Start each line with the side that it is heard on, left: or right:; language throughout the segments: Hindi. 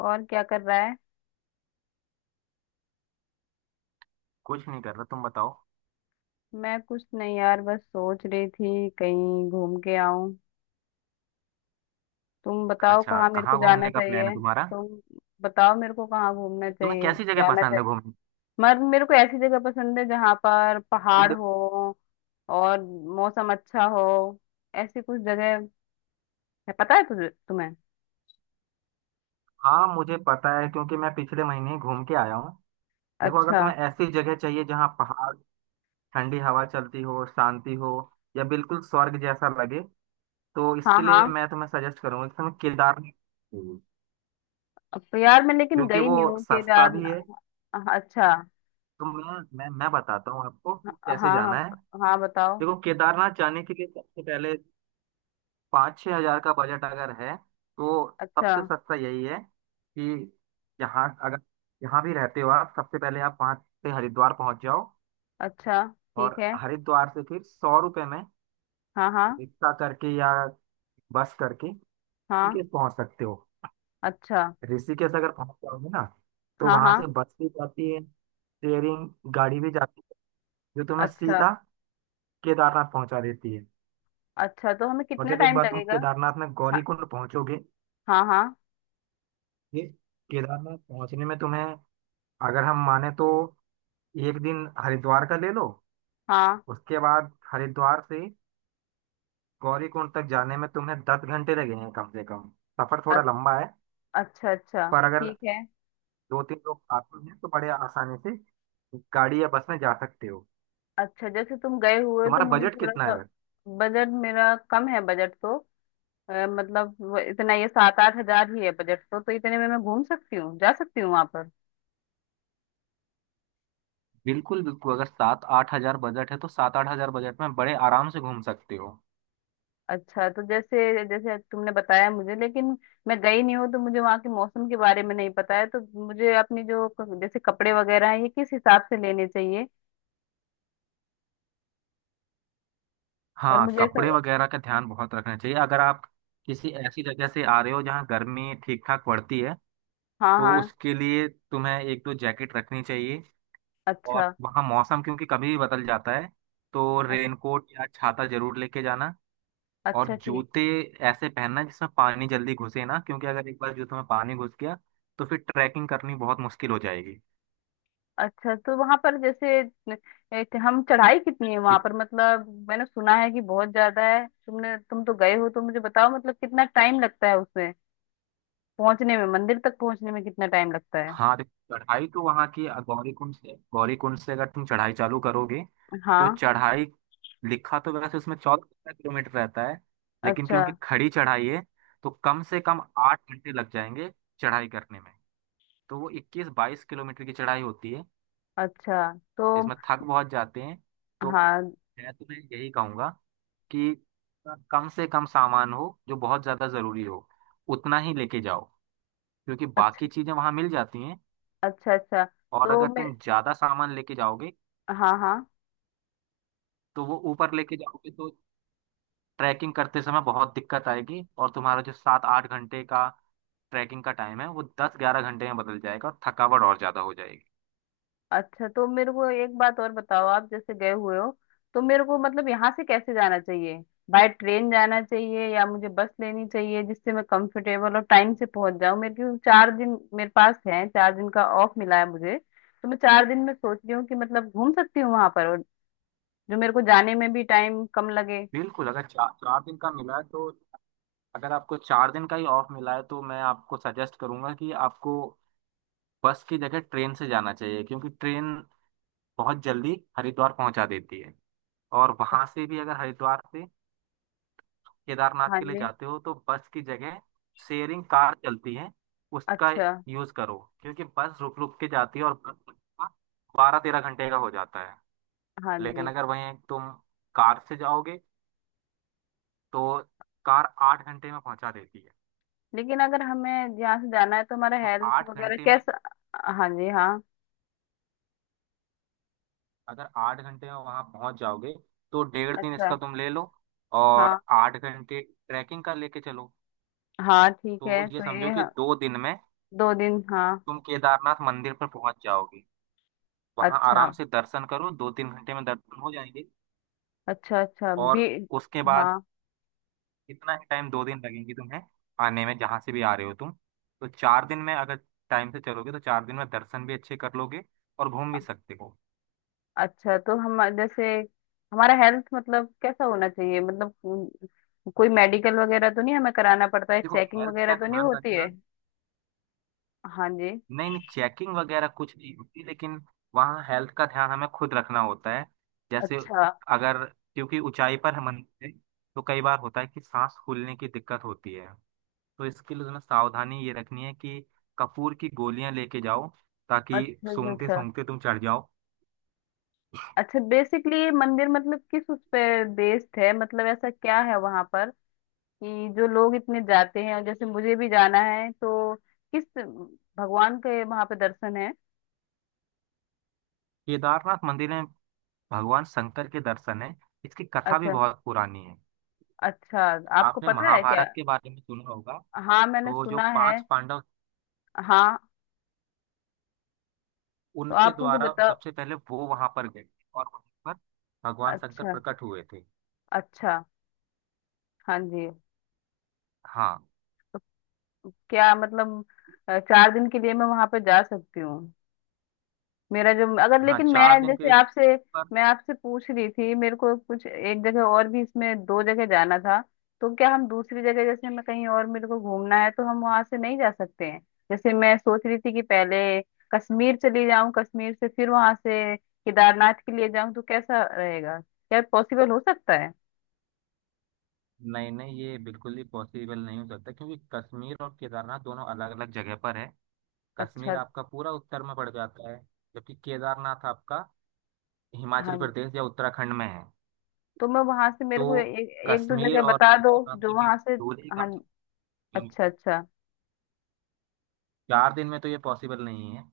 left: और क्या कर रहा है।
right: कुछ नहीं कर रहा। तुम बताओ।
left: मैं कुछ नहीं यार, बस सोच रही थी कहीं घूम के आऊं। तुम बताओ
right: अच्छा,
left: कहाँ मेरे को
right: कहाँ
left: जाना
right: घूमने का प्लान है
left: चाहिए।
right: तुम्हारा?
left: तुम बताओ मेरे को कहाँ घूमना
right: तुम्हें
left: चाहिए,
right: कैसी जगह
left: जाना
right: पसंद
left: चाहिए।
right: है घूमने?
left: मगर मेरे को ऐसी जगह पसंद है जहाँ पर
right: अब
left: पहाड़
right: देखो।
left: हो और मौसम अच्छा हो। ऐसी कुछ जगह है पता है तुझे तुम्हें?
right: हाँ मुझे पता है, क्योंकि मैं पिछले महीने ही घूम के आया हूँ। देखो, अगर
left: अच्छा।
right: तुम्हें ऐसी जगह चाहिए जहाँ पहाड़, ठंडी हवा चलती हो, शांति हो, या बिल्कुल स्वर्ग जैसा लगे, तो
left: हाँ
right: इसके
left: हाँ।
right: लिए मैं तुम्हें सजेस्ट करूंगा कि तुम्हें केदारनाथ जाइए,
left: अब तो यार मैं लेकिन
right: क्योंकि
left: गई
right: वो
left: नहीं हूँ
right: सस्ता
left: केदार।
right: भी है।
left: अच्छा।
right: तो मैं बताता हूँ आपको कि
left: हाँ
right: कैसे जाना
left: हाँ।
right: है।
left: हाँ बताओ।
right: देखो, केदारनाथ जाने के लिए सबसे पहले 5-6 हजार का बजट अगर है, तो
left: अच्छा।
right: सबसे सस्ता यही है कि यहाँ अगर यहाँ भी रहते हो आप, सबसे पहले आप वहाँ से हरिद्वार पहुँच जाओ।
left: अच्छा ठीक
right: और
left: है।
right: हरिद्वार से फिर 100 रुपये में
left: हाँ हाँ।
right: रिक्शा करके या बस करके
left: हाँ।
right: ऋषिकेश पहुँच सकते हो।
left: अच्छा।
right: ऋषिकेश अगर पहुँच जाओगे ना, तो
left: हाँ
right: वहाँ
left: हाँ।
right: से बस भी जाती है, शेयरिंग गाड़ी भी जाती है, जो तुम्हें
left: अच्छा।
right: सीधा केदारनाथ पहुँचा देती है।
left: अच्छा तो हमें
right: और
left: कितना
right: जब एक
left: टाइम
right: बार तुम
left: लगेगा?
right: केदारनाथ में
left: हाँ।
right: गौरीकुंड पहुँचोगे,
left: हाँ हाँ।
right: ये केदारनाथ पहुँचने में तुम्हें, अगर हम माने तो, एक दिन हरिद्वार का ले लो।
left: हाँ।
right: उसके बाद हरिद्वार से गौरीकुंड तक जाने में तुम्हें 10 घंटे लगेंगे कम से कम। सफर
left: अ-
right: थोड़ा लंबा है,
left: अच्छा अच्छा।
right: पर अगर
left: ठीक है।
right: दो तीन लोग आते हैं तो बड़े आसानी से गाड़ी या बस में जा सकते हो।
left: अच्छा जैसे तुम गए हुए हो, तो
right: तुम्हारा
left: मुझे
right: बजट
left: थोड़ा
right: कितना
left: सा।
right: है?
left: बजट मेरा कम है, बजट तो मतलब वो इतना ये सात आठ हजार ही है बजट तो इतने में मैं घूम सकती हूँ, जा सकती हूँ वहां पर।
right: बिल्कुल बिल्कुल, अगर 7-8 हजार बजट है तो 7-8 हजार बजट में बड़े आराम से घूम सकते हो।
left: अच्छा तो जैसे जैसे तुमने बताया मुझे, लेकिन मैं गई नहीं हूँ तो मुझे वहाँ के मौसम के बारे में नहीं पता है, तो मुझे अपनी जो जैसे कपड़े वगैरह हैं ये किस हिसाब से लेने चाहिए? और
right: हाँ,
left: मुझे ऐसा।
right: कपड़े वगैरह का ध्यान बहुत रखना चाहिए अगर आप किसी ऐसी जगह से आ रहे हो जहाँ गर्मी ठीक ठाक पड़ती है।
left: हाँ
right: तो
left: हाँ।
right: उसके लिए तुम्हें एक दो जैकेट रखनी चाहिए। और
left: अच्छा।
right: वहाँ मौसम क्योंकि कभी भी बदल जाता है, तो
left: अ-
right: रेनकोट या छाता जरूर लेके जाना। और
left: अच्छा ठीक।
right: जूते ऐसे पहनना जिसमें पानी जल्दी घुसे ना, क्योंकि अगर एक बार जूते में पानी घुस गया तो फिर ट्रैकिंग करनी बहुत मुश्किल हो जाएगी।
left: अच्छा तो वहां पर जैसे एक हम चढ़ाई कितनी है वहां पर, मतलब मैंने सुना है कि बहुत ज्यादा है, तुम तो गए हो तो मुझे बताओ मतलब कितना टाइम लगता है उसमें पहुंचने में, मंदिर तक पहुंचने में कितना टाइम लगता है?
right: हाँ देखो, चढ़ाई तो वहाँ की गौरी कुंड से, अगर तुम चढ़ाई चालू करोगे तो
left: हाँ।
right: चढ़ाई, लिखा तो वैसे उसमें 14-15 किलोमीटर रहता है, लेकिन
left: अच्छा।
right: क्योंकि खड़ी चढ़ाई है तो कम से कम 8 घंटे लग जाएंगे चढ़ाई करने में। तो वो 21-22 किलोमीटर की चढ़ाई होती है।
left: अच्छा। तो।
right: इसमें थक बहुत जाते हैं। तो
left: हाँ।
right: मैं तुम्हें यही कहूंगा कि कम से कम सामान हो, जो बहुत ज्यादा जरूरी हो उतना ही लेके जाओ, क्योंकि
left: अच्छा।
right: बाकी चीजें वहां मिल जाती हैं।
left: अच्छा अच्छा।
right: और
left: तो
right: अगर
left: मैं।
right: तुम ज्यादा सामान लेके जाओगे,
left: हाँ हाँ।
right: तो वो ऊपर लेके जाओगे तो ट्रैकिंग करते समय बहुत दिक्कत आएगी, और तुम्हारा जो 7-8 घंटे का ट्रैकिंग का टाइम है वो 10-11 घंटे में बदल जाएगा, और थकावट और ज्यादा हो जाएगी।
left: अच्छा तो मेरे को एक बात और बताओ, आप जैसे गए हुए हो तो मेरे को मतलब यहाँ से कैसे जाना चाहिए? बाय ट्रेन जाना चाहिए या मुझे बस लेनी चाहिए, जिससे मैं कंफर्टेबल और टाइम से पहुंच जाऊँ, मेरे क्योंकि चार दिन मेरे पास है, चार दिन का ऑफ मिला है मुझे। तो मैं चार दिन में सोच रही हूँ कि मतलब घूम सकती हूँ वहां पर, और जो मेरे को जाने में भी टाइम कम लगे।
right: बिल्कुल, अगर चार चार दिन का मिला है तो, अगर आपको 4 दिन का ही ऑफ मिला है, तो मैं आपको सजेस्ट करूंगा कि आपको बस की जगह ट्रेन से जाना चाहिए, क्योंकि ट्रेन बहुत जल्दी हरिद्वार पहुंचा देती है। और वहां से भी, अगर हरिद्वार से केदारनाथ
left: हाँ
right: के लिए
left: जी।
right: जाते हो तो बस की जगह शेयरिंग कार चलती है, उसका
left: अच्छा।
right: यूज करो, क्योंकि बस रुक रुक के जाती है और बस 12-13 घंटे का हो जाता है।
left: हाँ
right: लेकिन
left: जी।
right: अगर वहीं तुम कार से जाओगे तो कार 8 घंटे में पहुंचा देती है।
left: लेकिन अगर हमें यहाँ से जाना है तो हमारा
right: तो
left: हेल्थ
right: आठ
left: वगैरह
right: घंटे में अगर,
left: कैसा? हाँ जी हाँ।
right: अगर 8 घंटे में वहां पहुंच जाओगे तो 1.5 दिन
left: अच्छा।
right: इसका तुम ले लो, और
left: हाँ।
right: 8 घंटे ट्रैकिंग का लेके चलो।
left: हाँ ठीक
right: तो
left: है।
right: ये
left: तो ये
right: समझो कि 2 दिन में
left: दो दिन हाँ।
right: तुम केदारनाथ मंदिर पर पहुंच जाओगे। वहाँ
left: अच्छा।
right: आराम से दर्शन करो, 2-3 घंटे में दर्शन हो जाएंगे।
left: अच्छा अच्छा भी।
right: और उसके बाद,
left: हाँ।
right: इतना ही टाइम, 2 दिन लगेंगे तुम्हें आने में, जहाँ से भी आ रहे हो तुम। तो 4 दिन में अगर टाइम से चलोगे तो 4 दिन में दर्शन भी अच्छे कर लोगे और घूम भी सकते हो।
left: अच्छा तो हम जैसे हमारा हेल्थ मतलब कैसा होना चाहिए, मतलब कोई मेडिकल वगैरह तो नहीं हमें कराना पड़ता है,
right: देखो,
left: चेकिंग
right: हेल्थ
left: वगैरह
right: का
left: तो नहीं
right: ध्यान
left: होती है?
right: रखना।
left: हाँ जी।
right: नहीं नहीं, चेकिंग वगैरह कुछ नहीं होती, लेकिन वहाँ हेल्थ का ध्यान हमें खुद रखना होता है। जैसे,
left: अच्छा
right: अगर, क्योंकि ऊंचाई पर हम, मंदिर है, तो कई बार होता है कि सांस फूलने की दिक्कत होती है। तो इसके लिए तुम्हें सावधानी ये रखनी है कि कपूर की गोलियां लेके जाओ, ताकि
left: अच्छा अच्छा।
right: सूंघते
left: अच्छा।
right: सूंघते तुम चढ़ जाओ।
left: अच्छा बेसिकली ये मंदिर मतलब किस उस पे बेस्ड है, मतलब ऐसा क्या है वहां पर कि जो लोग इतने जाते हैं, और जैसे मुझे भी जाना है तो किस भगवान के वहां पे दर्शन है?
right: केदारनाथ मंदिर में भगवान शंकर के दर्शन है। इसकी कथा भी
left: अच्छा।
right: बहुत पुरानी है।
left: अच्छा। आपको
right: आपने
left: पता है क्या?
right: महाभारत के बारे में सुना होगा।
left: हाँ मैंने
right: तो जो
left: सुना है।
right: पांच पांडव,
left: हाँ तो
right: उनके
left: आप मुझे
right: द्वारा
left: बताओ।
right: सबसे पहले वो वहां पर गए, और वहां पर भगवान शंकर
left: अच्छा।
right: प्रकट हुए थे।
left: अच्छा। हाँ जी।
right: हाँ।
left: क्या मतलब चार दिन के लिए मैं वहां पे जा सकती हूँ? मेरा जो अगर
right: हाँ,
left: लेकिन मैं
right: 4 दिन
left: जैसे
right: के,
left: आपसे,
right: पर
left: मैं आपसे पूछ रही थी, मेरे को कुछ एक जगह और भी, इसमें दो जगह जाना था, तो क्या हम दूसरी जगह जैसे मैं कहीं और मेरे को घूमना है तो हम वहां से नहीं जा सकते हैं? जैसे मैं सोच रही थी कि पहले कश्मीर चली जाऊं, कश्मीर से फिर वहां से केदारनाथ के लिए जाऊं तो कैसा रहेगा, क्या पॉसिबल हो सकता है?
right: नहीं नहीं, ये बिल्कुल ही पॉसिबल नहीं हो सकता, क्योंकि कश्मीर और केदारनाथ दोनों अलग अलग जगह पर है। कश्मीर
left: अच्छा।
right: आपका पूरा उत्तर में पड़ जाता है, जबकि केदारनाथ आपका हिमाचल
left: हाँ।
right: प्रदेश या उत्तराखंड में है।
left: तो मैं वहां से
right: तो
left: मेरे को एक एक दो
right: कश्मीर
left: जगह
right: और
left: बता दो,
right: केदारनाथ
left: जो
right: के बीच
left: वहां से।
right: दूरी ही
left: हाँ।
right: कम से कम
left: अच्छा
right: किलोमीटर,
left: अच्छा।
right: 4 दिन में तो ये पॉसिबल नहीं है।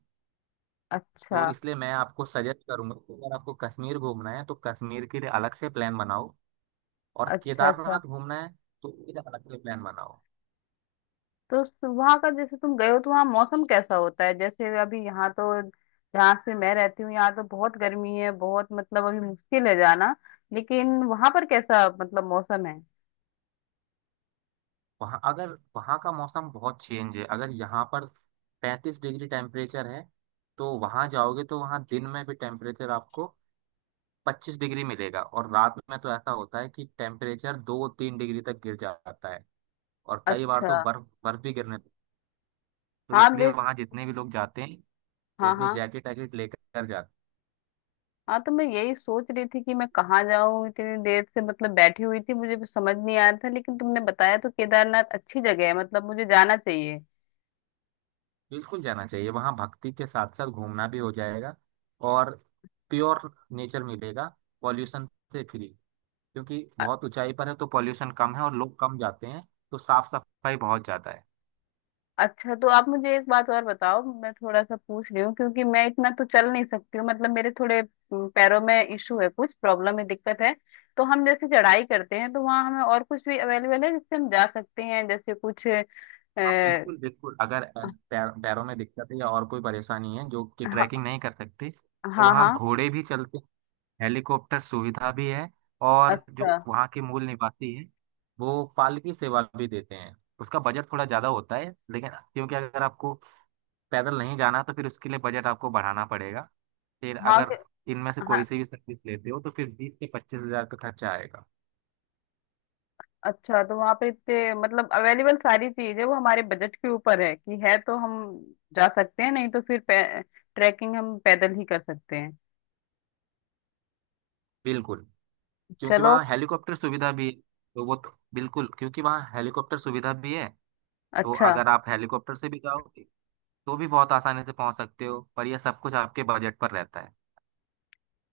right: तो
left: अच्छा।
right: इसलिए मैं आपको सजेस्ट करूंगा कि अगर आपको कश्मीर घूमना है तो कश्मीर के लिए अलग से प्लान बनाओ, और
left: अच्छा। अच्छा
right: केदारनाथ घूमना है तो फिर अलग से प्लान बनाओ।
left: तो वहां का जैसे तुम गए हो तो वहाँ मौसम कैसा होता है? जैसे अभी यहाँ तो, जहाँ से मैं रहती हूँ यहाँ तो बहुत गर्मी है, बहुत मतलब अभी मुश्किल है जाना, लेकिन वहां पर कैसा मतलब मौसम है?
right: वहाँ अगर, वहाँ का मौसम बहुत चेंज है। अगर यहाँ पर 35 डिग्री टेम्परेचर है, तो वहाँ जाओगे तो वहाँ दिन में भी टेम्परेचर आपको 25 डिग्री मिलेगा, और रात में तो ऐसा होता है कि टेम्परेचर 2-3 डिग्री तक गिर जाता है। और कई बार
left: अच्छा।
right: तो बर्फ बर्फ भी गिरने। तो
left: हाँ
right: इसलिए
left: बेस,
right: वहां जितने भी लोग जाते हैं, वो
left: हाँ
right: अपनी
left: हाँ।
right: जैकेट वैकेट लेकर जाते हैं।
left: हाँ तो मैं यही सोच रही थी कि मैं कहाँ जाऊँ, इतनी देर से मतलब बैठी हुई थी, मुझे भी समझ नहीं आया था, लेकिन तुमने बताया तो केदारनाथ अच्छी जगह है, मतलब मुझे जाना चाहिए।
right: बिल्कुल जाना चाहिए, वहां भक्ति के साथ साथ घूमना भी हो जाएगा। और प्योर नेचर मिलेगा, पॉल्यूशन से फ्री, क्योंकि
left: अ-
right: बहुत ऊंचाई पर है तो पॉल्यूशन कम है और लोग कम जाते हैं, तो साफ सफाई बहुत ज्यादा है।
left: अच्छा तो आप मुझे एक बात और बताओ, मैं थोड़ा सा पूछ रही हूँ क्योंकि मैं इतना तो चल नहीं सकती हूँ, मतलब मेरे थोड़े पैरों में इशू है, कुछ प्रॉब्लम है, दिक्कत है। तो हम जैसे चढ़ाई करते हैं तो वहाँ हमें और कुछ भी अवेलेबल है जिससे हम जा सकते हैं जैसे कुछ?
right: हाँ
left: अ,
right: बिल्कुल बिल्कुल, अगर पैरों में दिक्कत है या और कोई परेशानी है जो कि
left: हाँ
right: ट्रैकिंग नहीं कर सकती, तो
left: हाँ
right: वहाँ
left: हाँ,
right: घोड़े भी चलते हैं, हेलीकॉप्टर सुविधा भी है, और
left: अच्छा।
right: जो वहाँ के मूल निवासी हैं वो पालकी सेवा भी देते हैं। उसका बजट थोड़ा ज़्यादा होता है, लेकिन क्योंकि अगर आपको पैदल नहीं जाना, तो फिर उसके लिए बजट आपको बढ़ाना पड़ेगा। फिर
left: हाँ
right: अगर
left: कि-
right: इनमें से कोई
left: हाँ।
right: से भी सर्विस लेते हो तो फिर 20-25 हजार का खर्चा आएगा।
left: अच्छा तो वहाँ पे इतने मतलब अवेलेबल सारी चीज है, वो हमारे बजट के ऊपर है कि है तो हम जा सकते हैं, नहीं तो फिर ट्रैकिंग हम पैदल ही कर सकते हैं।
right: बिल्कुल, क्योंकि
left: चलो।
right: वहाँ हेलीकॉप्टर सुविधा भी है, तो वो तो बिल्कुल, क्योंकि वहाँ हेलीकॉप्टर सुविधा भी है, तो
left: अच्छा।
right: अगर आप हेलीकॉप्टर से भी जाओगे तो भी बहुत आसानी से पहुंच सकते हो, पर यह सब कुछ आपके बजट पर रहता है।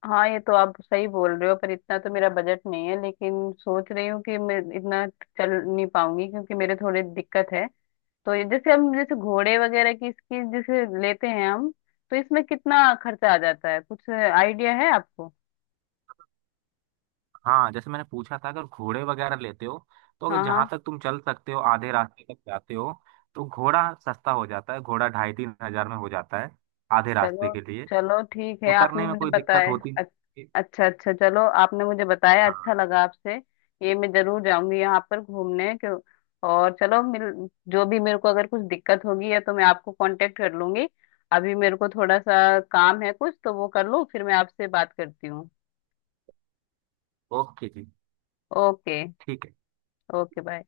left: हाँ ये तो आप सही बोल रहे हो, पर इतना तो मेरा बजट नहीं है, लेकिन सोच रही हूँ कि मैं इतना चल नहीं पाऊंगी क्योंकि मेरे थोड़े दिक्कत है। तो ये जैसे हम जैसे घोड़े वगैरह की इसकी जैसे लेते हैं हम, तो इसमें कितना खर्चा आ जाता है, कुछ आइडिया है आपको?
right: हाँ, जैसे मैंने पूछा था, अगर घोड़े वगैरह लेते हो, तो अगर
left: हाँ
right: जहाँ
left: हाँ।
right: तक तुम चल सकते हो आधे रास्ते तक जाते हो, तो घोड़ा सस्ता हो जाता है, घोड़ा 2.5-3 हजार में हो जाता है आधे रास्ते
left: चलो।
right: के लिए।
left: चलो ठीक है, आपने
right: उतरने में
left: मुझे
right: कोई दिक्कत
left: बताया।
right: होती
left: अच-
right: नहीं।
left: अच्छा अच्छा चलो, आपने मुझे बताया,
right: हाँ।
left: अच्छा लगा आपसे। ये मैं जरूर जाऊंगी यहाँ पर घूमने क्यों। और चलो मिल, जो भी मेरे को अगर कुछ दिक्कत होगी या तो मैं आपको कांटेक्ट कर लूंगी। अभी मेरे को थोड़ा सा काम है कुछ, तो वो कर लूँ फिर मैं आपसे बात करती हूँ।
right: ओके जी।
left: ओके।
right: ठीक है।
left: Okay bye.